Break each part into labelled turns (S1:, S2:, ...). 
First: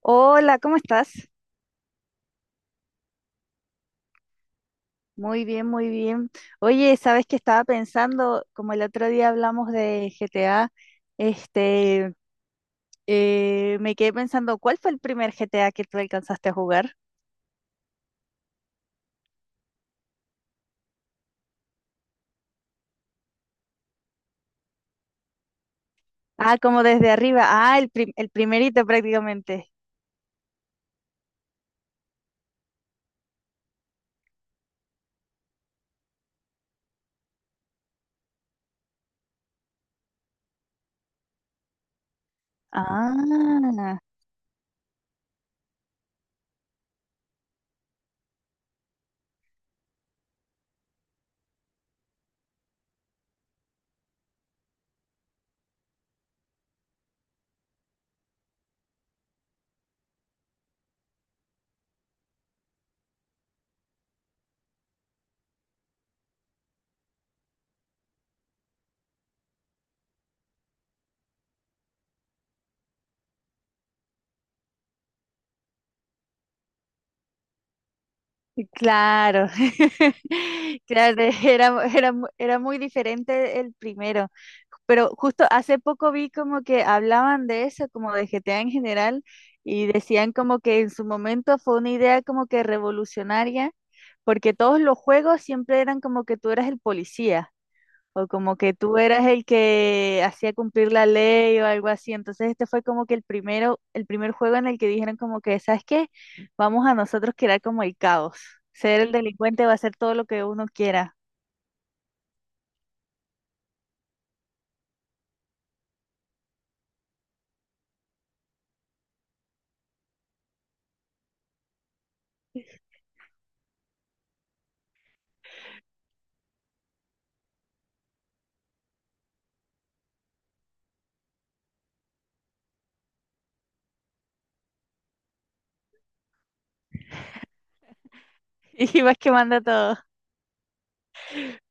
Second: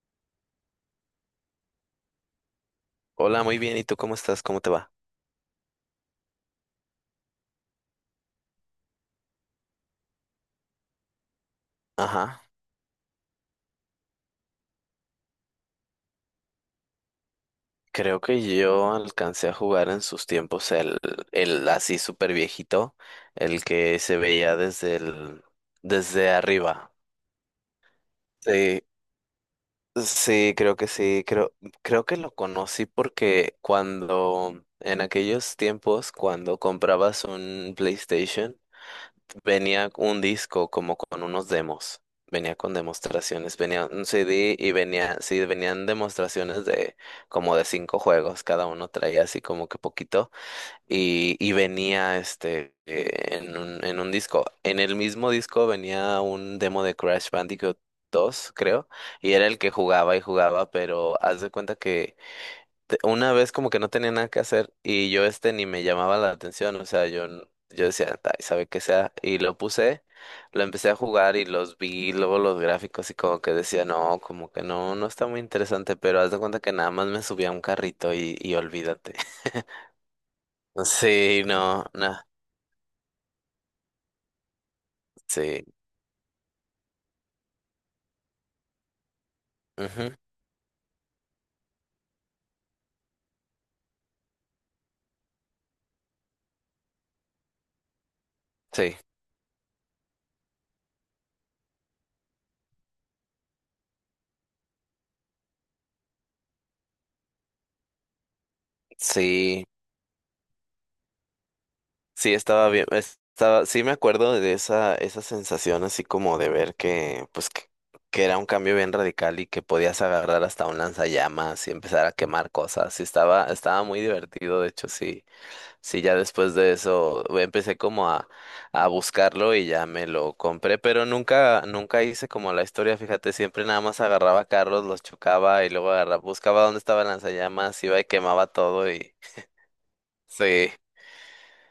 S1: Hola, ¿cómo estás?
S2: Hola, muy bien. ¿Y tú cómo estás? ¿Cómo te va?
S1: Muy bien, muy bien. Oye, sabes que estaba pensando, como el otro día hablamos de GTA, este,
S2: Ajá.
S1: me quedé pensando, ¿cuál fue el primer GTA que tú alcanzaste a jugar?
S2: Creo que yo alcancé a jugar en sus tiempos el así súper viejito, el que se veía desde
S1: Ah, como
S2: arriba.
S1: desde arriba. Ah, el
S2: Sí,
S1: primerito prácticamente.
S2: sí, creo que sí. Creo que lo conocí porque cuando, en aquellos tiempos, cuando comprabas un PlayStation, venía un disco como con unos demos, venía con
S1: Ah,
S2: demostraciones, venía un CD y venía, sí, venían demostraciones de como de cinco juegos, cada uno traía así como que poquito y venía este en un disco. En el mismo disco venía un demo de Crash Bandicoot 2, creo, y era el que jugaba y jugaba, pero haz de cuenta que una vez como que no tenía nada que hacer y yo este ni me llamaba la atención, o sea, yo decía, ay, sabe qué sea, y lo puse, lo empecé a jugar y los vi, luego los gráficos y como que decía, no, como que no, no está muy interesante, pero haz de cuenta que nada más me subía a un carrito y olvídate.
S1: claro, claro,
S2: Sí, no, no,
S1: era muy diferente el primero, pero justo
S2: sí,
S1: hace poco vi como que hablaban de eso, como de GTA en general, y
S2: ujú,
S1: decían como que en su momento fue una idea como que revolucionaria, porque todos los juegos siempre eran como que tú eras el policía. O como que tú
S2: sí,
S1: eras el que hacía cumplir la ley o algo así. Entonces este fue como que el primero, el primer juego en el que dijeron como que, ¿sabes qué? Vamos a nosotros crear como el caos. Ser el
S2: sí.
S1: delincuente va a hacer todo lo que uno quiera.
S2: Sí, estaba bien, sí me acuerdo de esa sensación así como de ver que, pues, que era un cambio bien radical y que podías agarrar hasta un lanzallamas y empezar a quemar cosas. Sí, estaba muy divertido, de hecho, sí, sí, ya después de eso empecé como a buscarlo y ya me lo compré, pero nunca, nunca hice como la historia, fíjate, siempre nada más agarraba carros, los chocaba y luego buscaba dónde estaba el lanzallamas, iba y quemaba todo
S1: Y
S2: y
S1: vas quemando todo.
S2: sí.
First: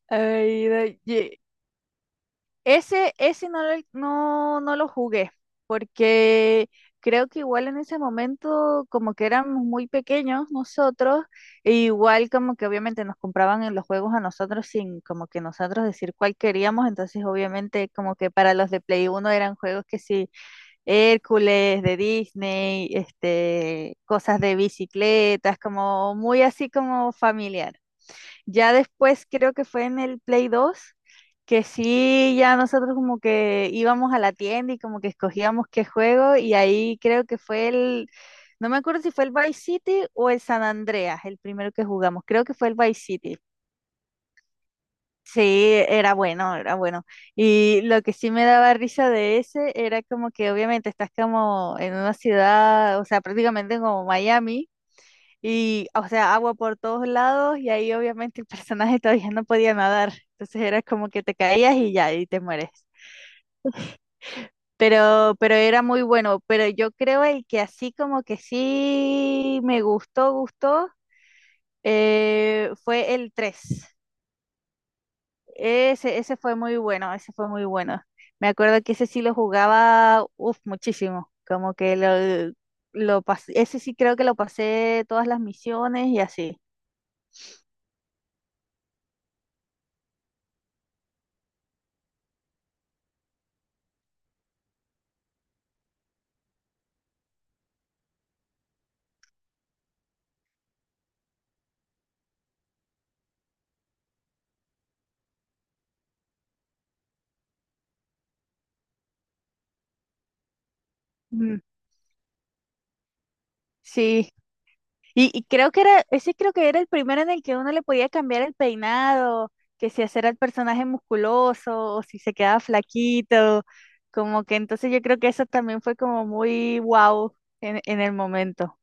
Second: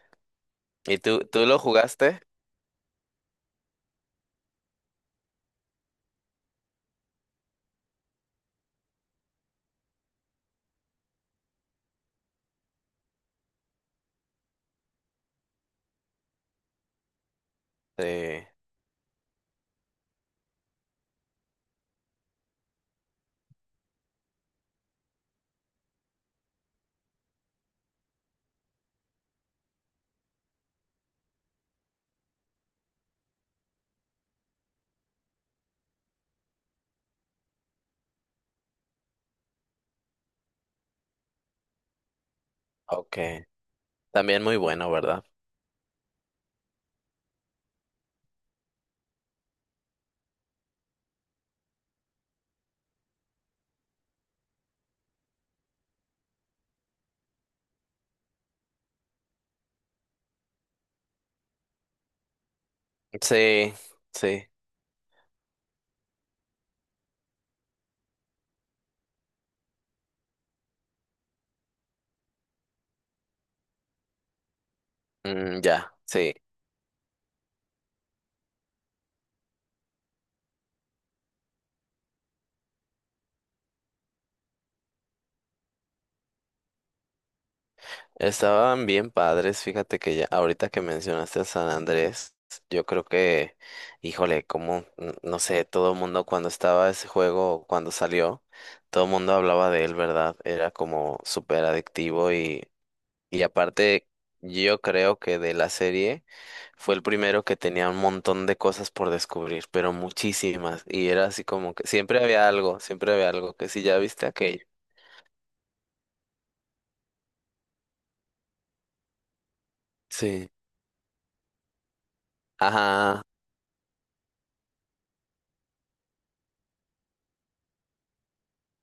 S1: Ay, no,
S2: ¿Y tú,
S1: ye-
S2: tú lo jugaste?
S1: ese, no, no lo jugué, porque creo que igual en ese momento, como que éramos muy pequeños nosotros, e igual como que obviamente nos compraban en los juegos a nosotros sin como que nosotros decir cuál queríamos, entonces obviamente
S2: Sí.
S1: como que para los de Play uno eran juegos que sí, Hércules, de Disney, este, cosas de bicicletas, como muy así como familiar. Ya después creo que fue en el Play 2 que sí, ya nosotros como que íbamos a la tienda y como que escogíamos qué juego y ahí creo que fue el, no me acuerdo si fue el Vice City o el San Andreas, el primero que jugamos, creo que fue el Vice City.
S2: Okay, también muy bueno, ¿verdad?
S1: Sí, era bueno, era bueno. Y lo que sí me daba risa de ese era como que obviamente estás como en una ciudad, o sea, prácticamente como Miami. Y, o sea, agua por todos lados y ahí obviamente el personaje todavía no podía nadar. Entonces era como que te caías y ya, y te mueres.
S2: Sí, sí,
S1: Pero era muy bueno. Pero yo creo el que así como que sí me gustó, gustó, fue el tres.
S2: mm, ya,
S1: Ese,
S2: sí.
S1: ese fue muy bueno, ese fue muy bueno. Me acuerdo que ese sí lo jugaba, uf, muchísimo. Como que lo pasé, ese sí creo que lo pasé todas las misiones y así.
S2: Estaban bien padres, fíjate que ya, ahorita que mencionaste a San Andrés, yo creo que, híjole, como, no sé, todo el mundo cuando estaba ese juego, cuando salió, todo el mundo hablaba de él, ¿verdad? Era como súper adictivo y aparte, yo creo que de la serie. Fue el primero que tenía un montón de cosas por descubrir, pero muchísimas. Y era así
S1: Ujú.
S2: como que siempre había algo, que si ya viste
S1: Sí,
S2: aquello.
S1: y creo que era, ese creo que era el primero en el que uno le podía cambiar el peinado, que si hacer el
S2: Sí.
S1: personaje musculoso o si se quedaba
S2: Ajá.
S1: flaquito, como que entonces yo creo que eso también fue como muy wow en el momento.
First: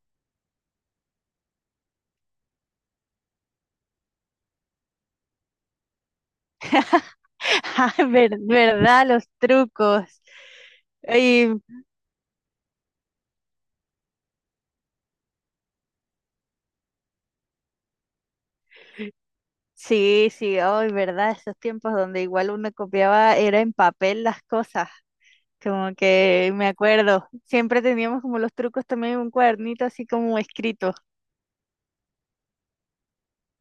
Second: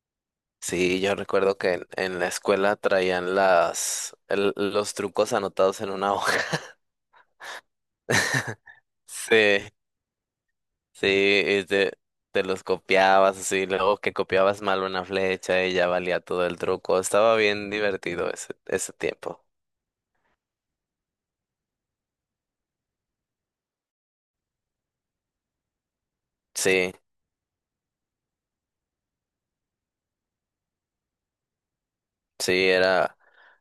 S2: Sí, yo recuerdo que en la escuela traían los trucos anotados en una hoja.
S1: Ay, ver- ¿verdad? Los
S2: Sí,
S1: trucos.
S2: sí,
S1: Y
S2: y te los copiabas así, luego que copiabas mal una flecha y ya valía todo el truco. Estaba bien divertido ese, ese tiempo.
S1: sí, sí, ay, ¿verdad? Esos tiempos donde igual uno copiaba, era en papel las cosas. Como que me
S2: Sí.
S1: acuerdo, siempre teníamos como los trucos también en un cuadernito así como escrito.
S2: Sí, era,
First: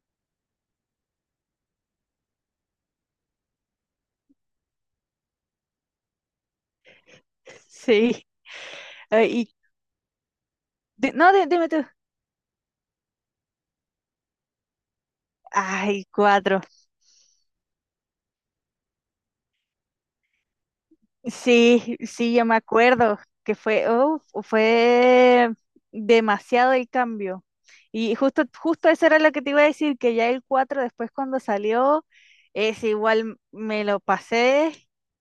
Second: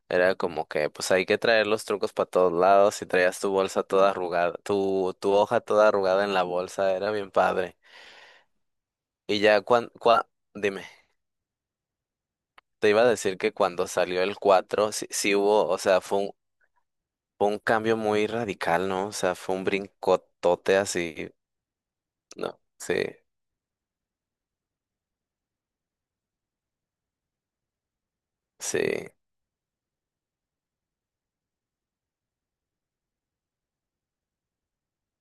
S2: era como que pues hay que traer los trucos para todos lados y traías tu bolsa toda arrugada, tu hoja toda arrugada en la bolsa, era bien padre.
S1: Sí. Ay,
S2: Y
S1: y
S2: ya cuando, dime,
S1: di- no, di- dime tú.
S2: te iba a decir que cuando salió el 4 sí, sí hubo, o sea,
S1: Ay,
S2: fue un,
S1: cuatro.
S2: fue un cambio muy radical, ¿no? O sea, fue un brincotote así,
S1: Sí, sí, yo me
S2: ¿no? Sí,
S1: acuerdo que fue, oh, fue demasiado el cambio. Y justo,
S2: sí,
S1: justo eso era lo que te iba a decir, que ya el 4 después cuando salió, es igual me lo pasé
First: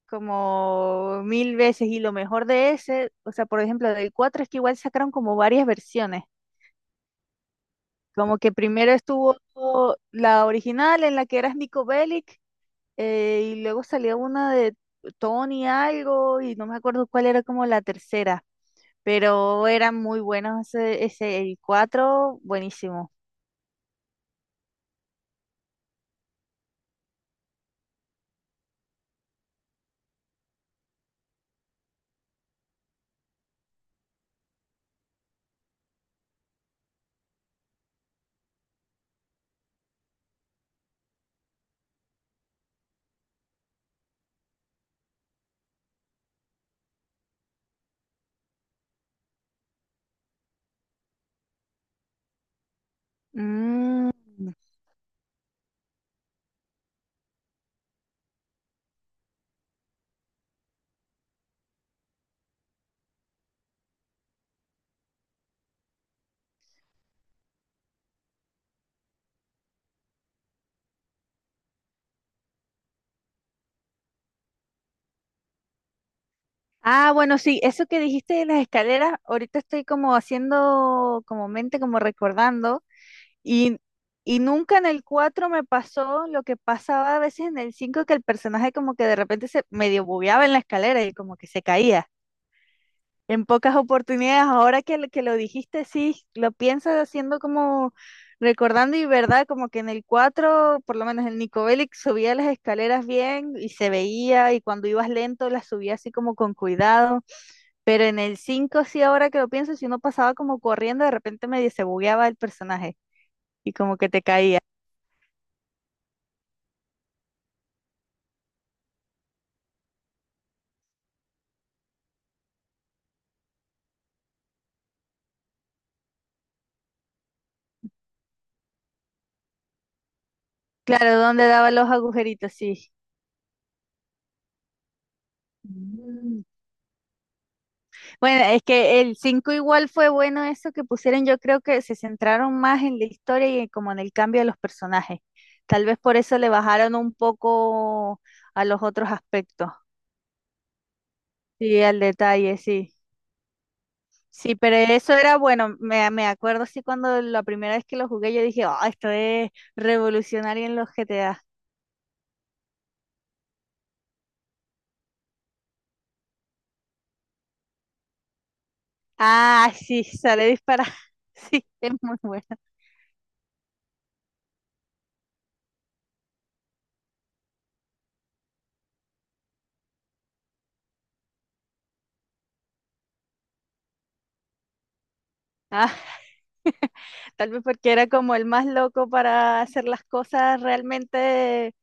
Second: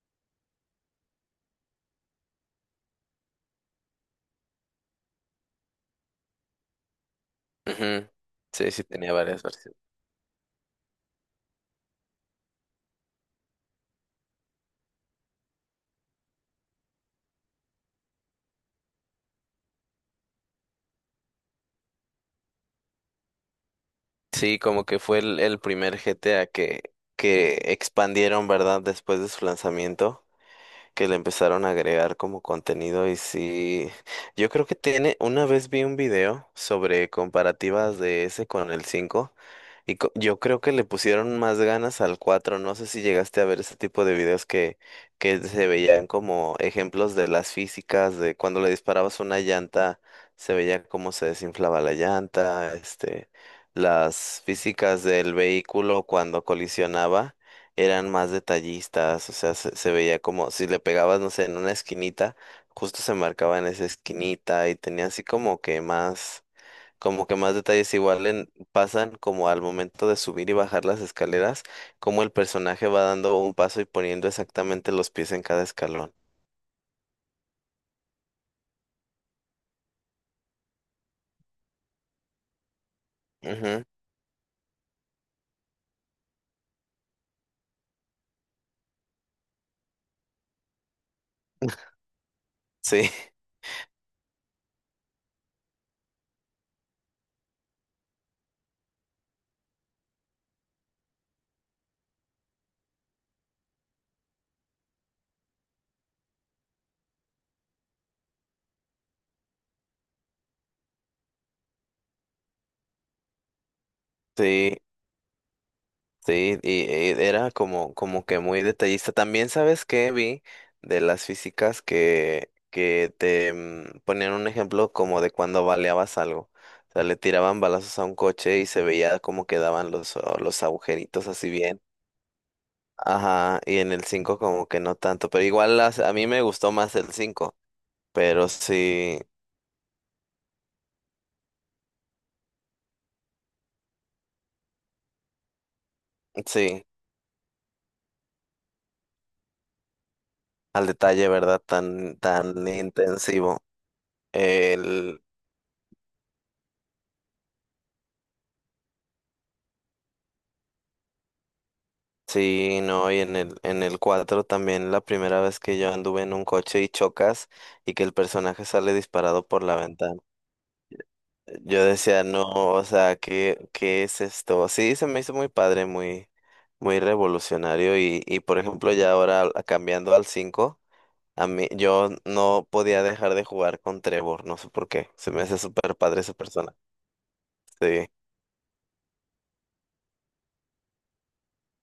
S1: como mil veces y lo mejor de ese, o sea, por ejemplo, del 4 es que igual sacaron como varias versiones,
S2: ujú,
S1: como que
S2: sí, sí
S1: primero
S2: tenía
S1: estuvo
S2: varias versiones.
S1: la original en la que eras Nico Bellic, y luego salía una de Tony algo y no me acuerdo cuál era como la tercera, pero eran muy buenos ese, ese el 4, buenísimo.
S2: Sí, como que fue el primer GTA que expandieron, ¿verdad? Después de su lanzamiento, que le empezaron a agregar como contenido y sí, yo creo que tiene, una vez vi un video sobre comparativas de ese con el 5 y yo creo que le pusieron más ganas al cuatro, no sé si llegaste a ver ese tipo de videos que se veían como ejemplos de las físicas, de cuando le disparabas una llanta, se veía cómo se desinflaba la llanta, este, las
S1: Mm.
S2: físicas del vehículo cuando colisionaba eran más detallistas, o sea, se veía como si le pegabas, no sé, en una esquinita, justo se marcaba en esa esquinita y tenía así como que más detalles igual en, pasan como al momento de subir y bajar las escaleras, como el personaje va dando un paso y poniendo exactamente los pies en cada escalón.
S1: Ah, bueno, sí, eso que dijiste de las escaleras, ahorita estoy como haciendo como mente, como recordando, y,
S2: Ujú,
S1: y nunca en el 4 me pasó lo que pasaba a veces en el 5 que el personaje como que de repente se medio bugueaba en la escalera y como que se caía.
S2: sí,
S1: En pocas oportunidades, ahora que, que lo dijiste, sí, lo piensas haciendo como recordando y verdad, como que en el 4 por lo menos el Nico Bellic subía las escaleras bien y se veía, y cuando ibas lento las subía así como con cuidado, pero en el 5 sí, ahora que lo pienso, si uno pasaba como corriendo, de repente medio se bugueaba el personaje y como que te caía.
S2: sí. Sí, y, era como que muy detallista. También sabes que vi de las físicas que te ponían un ejemplo como de cuando baleabas algo. O sea, le tiraban balazos a un coche y se veía como quedaban los
S1: Claro,
S2: agujeritos
S1: ¿dónde
S2: así
S1: daba
S2: bien.
S1: los agujeritos? Sí.
S2: Ajá, y en el 5 como que no tanto, pero igual a mí
S1: Mm.
S2: me gustó más el cinco,
S1: Bueno,
S2: pero
S1: es que el
S2: sí,
S1: 5 igual fue bueno eso que pusieron, yo creo que se centraron más en la historia y como en el cambio de los personajes. Tal vez por eso le
S2: sí,
S1: bajaron un poco a los otros aspectos.
S2: al detalle, ¿verdad?
S1: Sí, al
S2: Tan,
S1: detalle,
S2: tan
S1: sí.
S2: intensivo.
S1: Sí, pero eso
S2: El
S1: era bueno, me acuerdo sí cuando la primera vez que lo jugué yo dije, oh, esto es revolucionario en los GTA.
S2: Sí, no, y en el, 4 también la primera vez que yo anduve en un coche y chocas y que el personaje sale disparado por
S1: Ah,
S2: la
S1: sí,
S2: ventana.
S1: sale disparado. Sí,
S2: Yo
S1: es muy
S2: decía,
S1: bueno.
S2: no, o sea, ¿qué, qué es esto? Sí, se me hizo muy padre, muy, muy revolucionario y por ejemplo ya ahora cambiando al cinco, a mí yo no podía dejar de jugar con Trevor, no sé por qué, se me hace
S1: Ah,
S2: súper padre esa persona.
S1: tal vez porque era
S2: Sí,
S1: como el más loco para hacer las cosas realmente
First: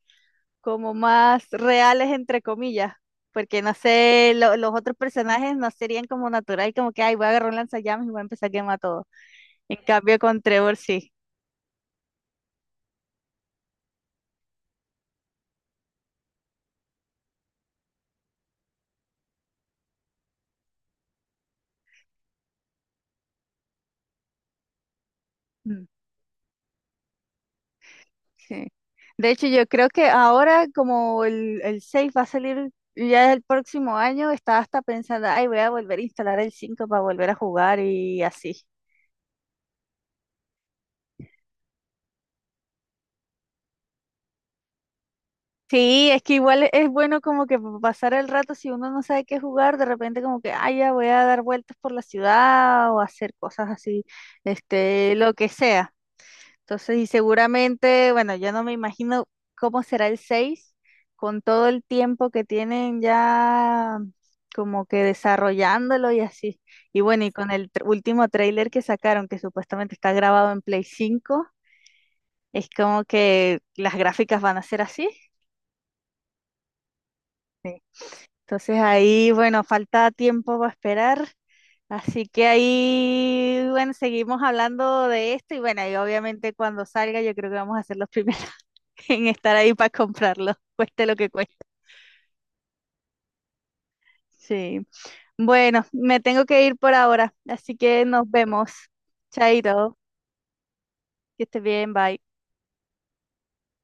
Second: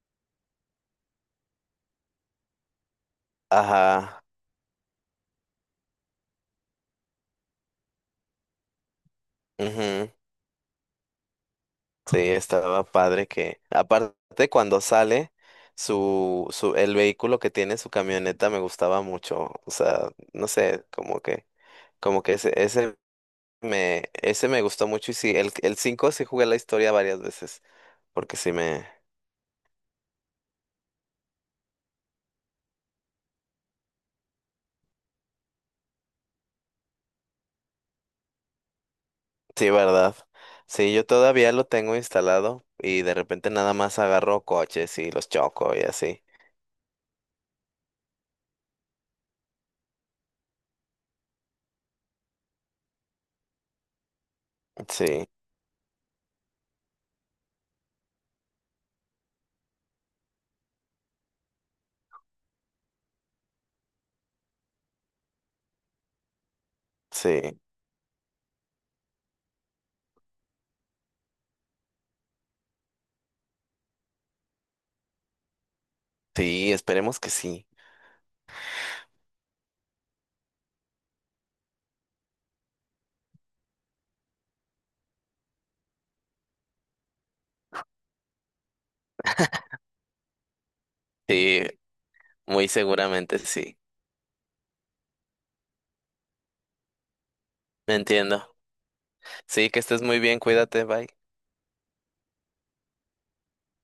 S1: como más reales, entre comillas, porque no
S2: ajá,
S1: sé, los otros personajes no serían como natural, como que, ay, voy a agarrar un lanzallamas y voy a empezar a quemar todo. En
S2: ujú.
S1: cambio, con Trevor sí.
S2: Sí, estaba padre que, aparte cuando sale, el vehículo que tiene su camioneta me gustaba mucho. O sea, no sé, como que, ese me gustó mucho. Y sí, el
S1: Mm,
S2: 5 sí jugué la historia varias veces. Porque sí
S1: sí.
S2: me,
S1: De hecho, yo creo que ahora, como el 6 va a salir ya el próximo año, estaba hasta pensando, ay, voy a volver a instalar el 5 para volver a jugar y así.
S2: sí, verdad. Sí, yo todavía lo tengo instalado y de repente nada más agarro coches y los choco y
S1: Sí, es
S2: así.
S1: que igual es bueno como que pasar el rato si uno no sabe qué jugar, de repente como que, ay, ya voy a dar vueltas por la ciudad o hacer cosas así, este,
S2: Sí,
S1: lo que sea. Entonces, y seguramente, bueno, yo no me imagino cómo será el 6 con todo el tiempo que tienen ya como que desarrollándolo y así. Y bueno, y con
S2: sí,
S1: el último tráiler que sacaron, que supuestamente está grabado en Play 5 es como que las gráficas van a ser así.
S2: sí, esperemos que sí.
S1: Entonces ahí, bueno, falta tiempo para esperar. Así que ahí, bueno, seguimos hablando de esto y bueno, y obviamente cuando salga yo creo que vamos a ser los primeros en estar ahí para comprarlo, cueste lo que cueste.
S2: Sí, muy seguramente sí.
S1: Sí. Bueno, me tengo que ir por ahora, así
S2: Me
S1: que nos
S2: entiendo.
S1: vemos.
S2: Sí, que
S1: Chaito,
S2: estés muy bien, cuídate, bye.
S1: que estés bien, bye.